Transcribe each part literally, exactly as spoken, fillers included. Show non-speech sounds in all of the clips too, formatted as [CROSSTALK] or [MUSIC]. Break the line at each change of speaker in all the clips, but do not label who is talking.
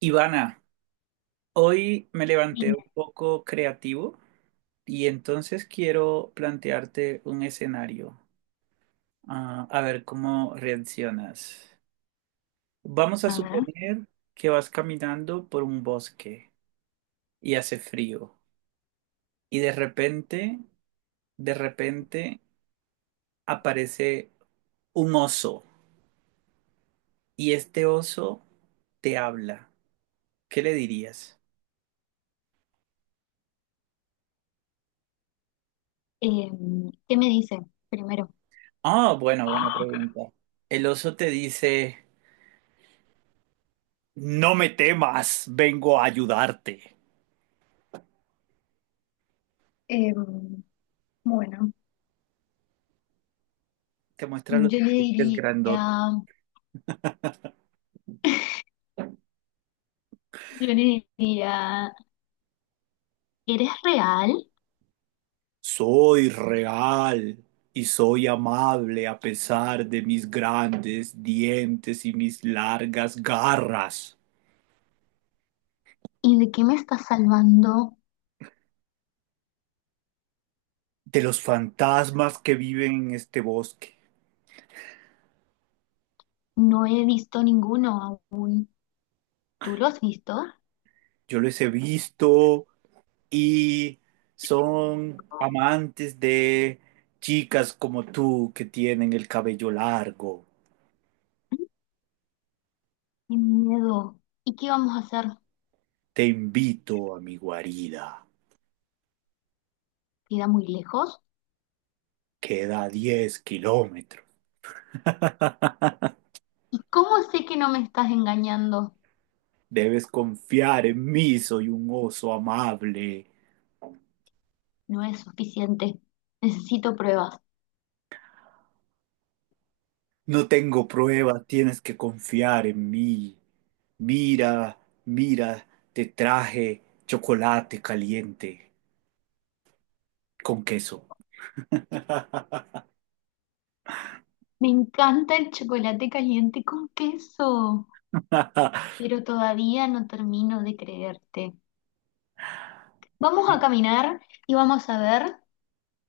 Ivana, hoy me levanté
Bien,
un poco creativo y entonces quiero plantearte un escenario, ah, a ver cómo reaccionas. Vamos a
a ver,
suponer que vas caminando por un bosque y hace frío y de repente, de repente aparece un oso y este oso te habla. ¿Qué le dirías?
em, ¿qué me dice primero?
Ah, bueno, buena pregunta. El oso te dice. No me temas, vengo a ayudarte.
Em, bueno,
Te muestra los
yo le
dientes grandotes.
diría, [LAUGHS] yo le diría, ¿eres real?
Soy real y soy amable a pesar de mis grandes dientes y mis largas garras.
¿Y de qué me estás salvando?
De los fantasmas que viven en este bosque.
No he visto ninguno aún. ¿Tú lo has visto?
Yo les he visto y son amantes de chicas como tú que tienen el cabello largo.
Qué miedo. ¿Y qué vamos a hacer?
Te invito a mi guarida.
¿Queda muy lejos?
Queda diez kilómetros. [LAUGHS]
¿Y cómo sé que no me estás engañando?
Debes confiar en mí, soy un oso amable.
No es suficiente. Necesito pruebas.
No tengo pruebas, tienes que confiar en mí. Mira, mira, te traje chocolate caliente con queso. [LAUGHS]
Me encanta el chocolate caliente con queso, pero todavía no termino de creerte. Vamos a caminar y vamos a ver.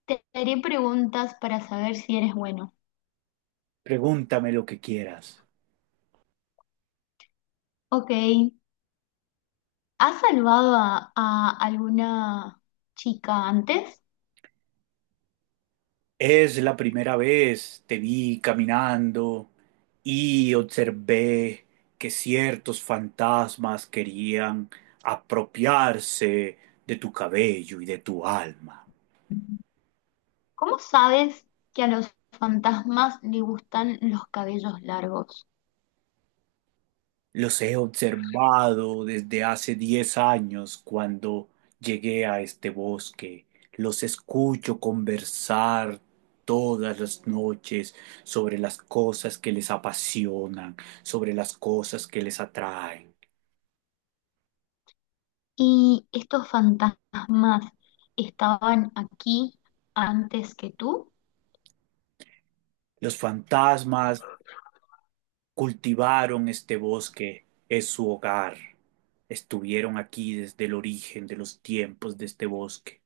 Te haré preguntas para saber si eres bueno.
Pregúntame lo que quieras.
Ok, ¿has salvado a, a alguna chica antes?
Es la primera vez te vi caminando y observé que ciertos fantasmas querían apropiarse de tu cabello y de tu alma.
¿Cómo sabes que a los fantasmas le gustan los cabellos largos?
Los he observado desde hace diez años cuando llegué a este bosque. Los escucho conversar todas las noches sobre las cosas que les apasionan, sobre las cosas que les atraen.
¿Y estos fantasmas estaban aquí antes que tú?
Los fantasmas cultivaron este bosque, es su hogar. Estuvieron aquí desde el origen de los tiempos de este bosque.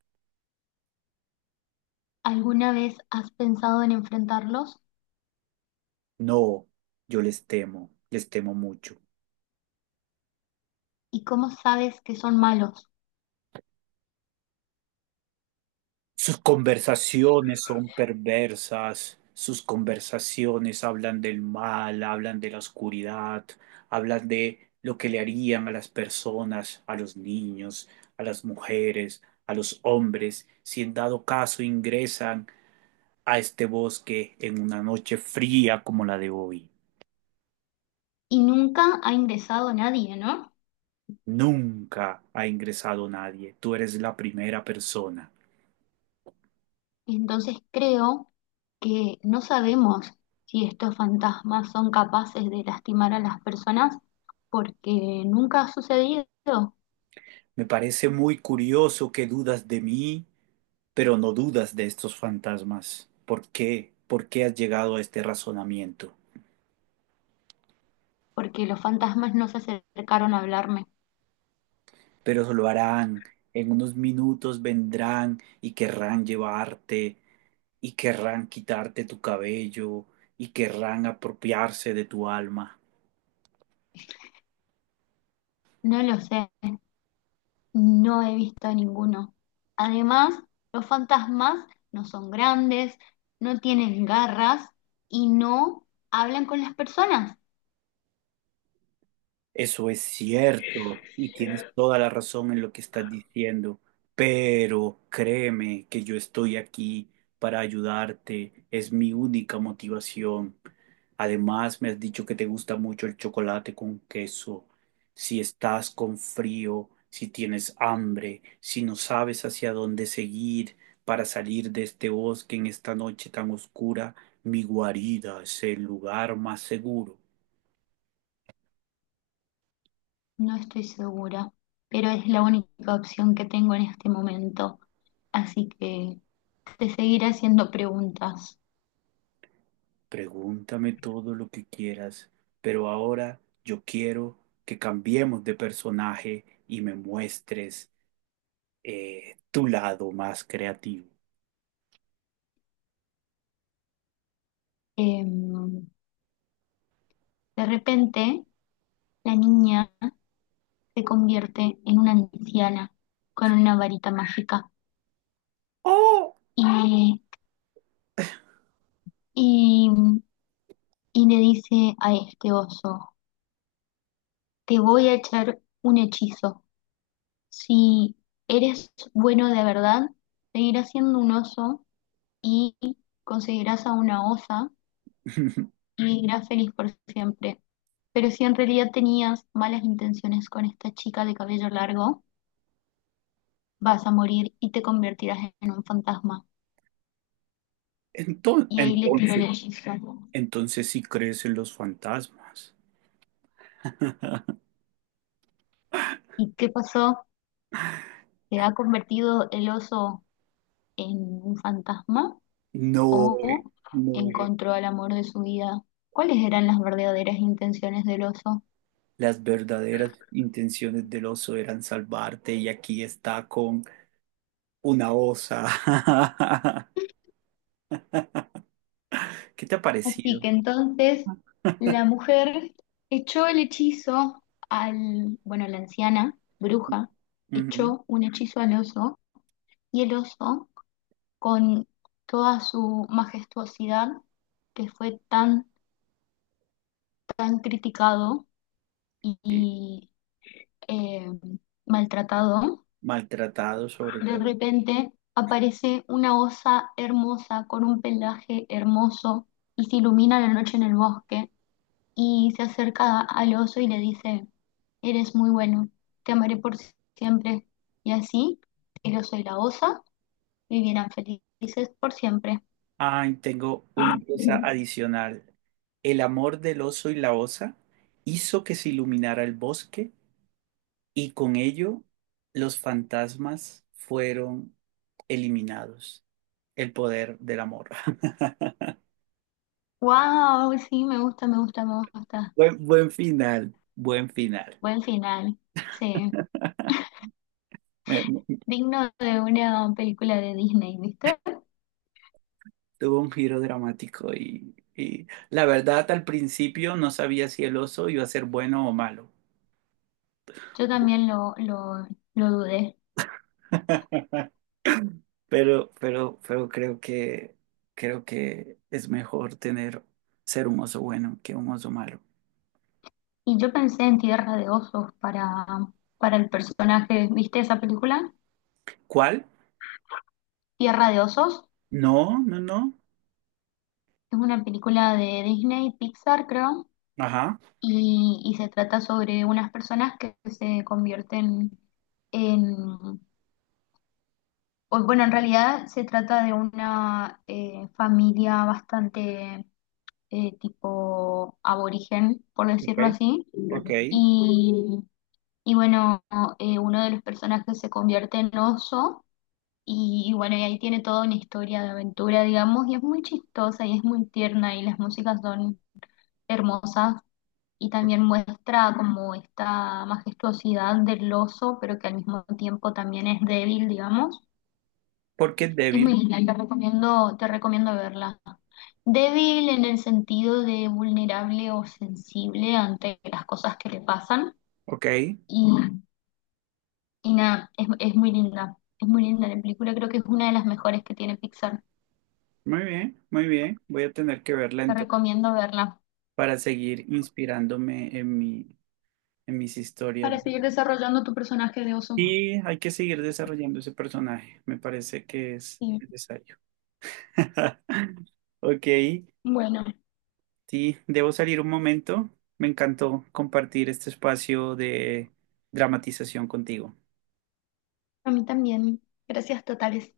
¿Alguna vez has pensado en enfrentarlos?
No, yo les temo, les temo mucho.
¿Y cómo sabes que son malos?
Sus conversaciones son perversas, sus conversaciones hablan del mal, hablan de la oscuridad, hablan de lo que le harían a las personas, a los niños, a las mujeres, a los hombres, si en dado caso ingresan a este bosque en una noche fría como la de hoy.
¿Y nunca ha ingresado nadie, no?
Nunca ha ingresado nadie. Tú eres la primera persona.
Entonces creo que no sabemos si estos fantasmas son capaces de lastimar a las personas porque nunca ha sucedido,
Me parece muy curioso que dudas de mí, pero no dudas de estos fantasmas. ¿Por qué? ¿Por qué has llegado a este razonamiento?
porque los fantasmas no se acercaron a hablarme.
Pero eso lo harán. En unos minutos vendrán y querrán llevarte y querrán quitarte tu cabello y querrán apropiarse de tu alma.
No lo sé, no he visto a ninguno. Además, los fantasmas no son grandes, no tienen garras y no hablan con las personas.
Eso es cierto y tienes toda la razón en lo que estás diciendo, pero créeme que yo estoy aquí para ayudarte, es mi única motivación. Además, me has dicho que te gusta mucho el chocolate con queso. Si estás con frío, si tienes hambre, si no sabes hacia dónde seguir para salir de este bosque en esta noche tan oscura, mi guarida es el lugar más seguro.
No estoy segura, pero es la única opción que tengo en este momento. Así que te seguiré haciendo preguntas.
Pregúntame todo lo que quieras, pero ahora yo quiero que cambiemos de personaje y me muestres eh, tu lado más creativo.
Em, de repente, la niña se convierte en una anciana con una varita mágica
¡Oh!
y, y, y le dice a este oso, te voy a echar un hechizo. Si eres bueno de verdad, seguirás siendo un oso y conseguirás a una osa
[LAUGHS]
y vivirás feliz por siempre. Pero si en realidad tenías malas intenciones con esta chica de cabello largo, vas a morir y te convertirás en un fantasma.
Enton-
Y ahí le tiró el
Entonces,
hechizo. [LAUGHS]
entonces, sí crees en los fantasmas.
¿Y qué pasó? ¿Se ha convertido el oso en un fantasma
No,
o
no.
encontró al amor de su vida? ¿Cuáles eran las verdaderas intenciones del oso?
Las verdaderas intenciones del oso eran salvarte y aquí está con una osa. [LAUGHS] ¿Qué te ha
Así
parecido?
que entonces la mujer echó el hechizo al, bueno, la anciana bruja
Ujú.
echó un hechizo al oso, y el oso con toda su majestuosidad, que fue tan, tan criticado
Eh,
y eh, maltratado,
Maltratado sobre
de
todo.
repente aparece una osa hermosa con un pelaje hermoso, y se ilumina la noche en el bosque, y se acerca al oso y le dice, eres muy bueno, te amaré por siempre. Y así, el oso y la osa vivieran felices por siempre.
Ay, tengo una cosa
[LAUGHS]
adicional. El amor del oso y la osa hizo que se iluminara el bosque y con ello los fantasmas fueron eliminados. El poder del amor. [LAUGHS]
Wow, sí, me gusta, me gusta, me gusta.
Buen, buen final, buen final.
Buen final. Sí,
Me- me-
digno de una película de Disney, ¿viste?
Tuvo un giro dramático y, y la verdad al principio no sabía si el oso iba a ser bueno o malo.
Yo también lo, lo, lo dudé.
Pero, pero, pero creo que, creo que es mejor tener, ser un oso bueno que un oso malo.
Y yo pensé en Tierra de Osos para, para el personaje, ¿viste esa película?
¿Cuál?
Tierra de Osos.
No, no, no.
Es una película de Disney, Pixar, creo.
Ajá,
Y, y se trata sobre unas personas que se convierten en, o, bueno, en realidad se trata de una eh, familia bastante eh, tipo aborigen, por
ok,
decirlo así,
ok.
y, y bueno, eh, uno de los personajes se convierte en oso. Y, y bueno, y ahí tiene toda una historia de aventura, digamos, y es muy chistosa y es muy tierna y las músicas son hermosas. Y también muestra como esta majestuosidad del oso, pero que al mismo tiempo también es débil, digamos.
Porque es
Es muy
débil.
linda, te recomiendo, te recomiendo verla. Débil en el sentido de vulnerable o sensible ante las cosas que le pasan.
Ok,
Y, y nada, es, es muy linda. Es muy linda la película, creo que es una de las mejores que tiene Pixar.
muy bien, muy bien. Voy a tener que verla
Te
entonces
recomiendo verla
para seguir inspirándome en mi, en mis historias.
para seguir desarrollando tu personaje de oso.
Y hay que seguir desarrollando ese personaje. Me parece que es
Sí.
necesario. [LAUGHS] Ok,
Bueno,
sí, debo salir un momento. Me encantó compartir este espacio de dramatización contigo.
a mí también. Gracias totales.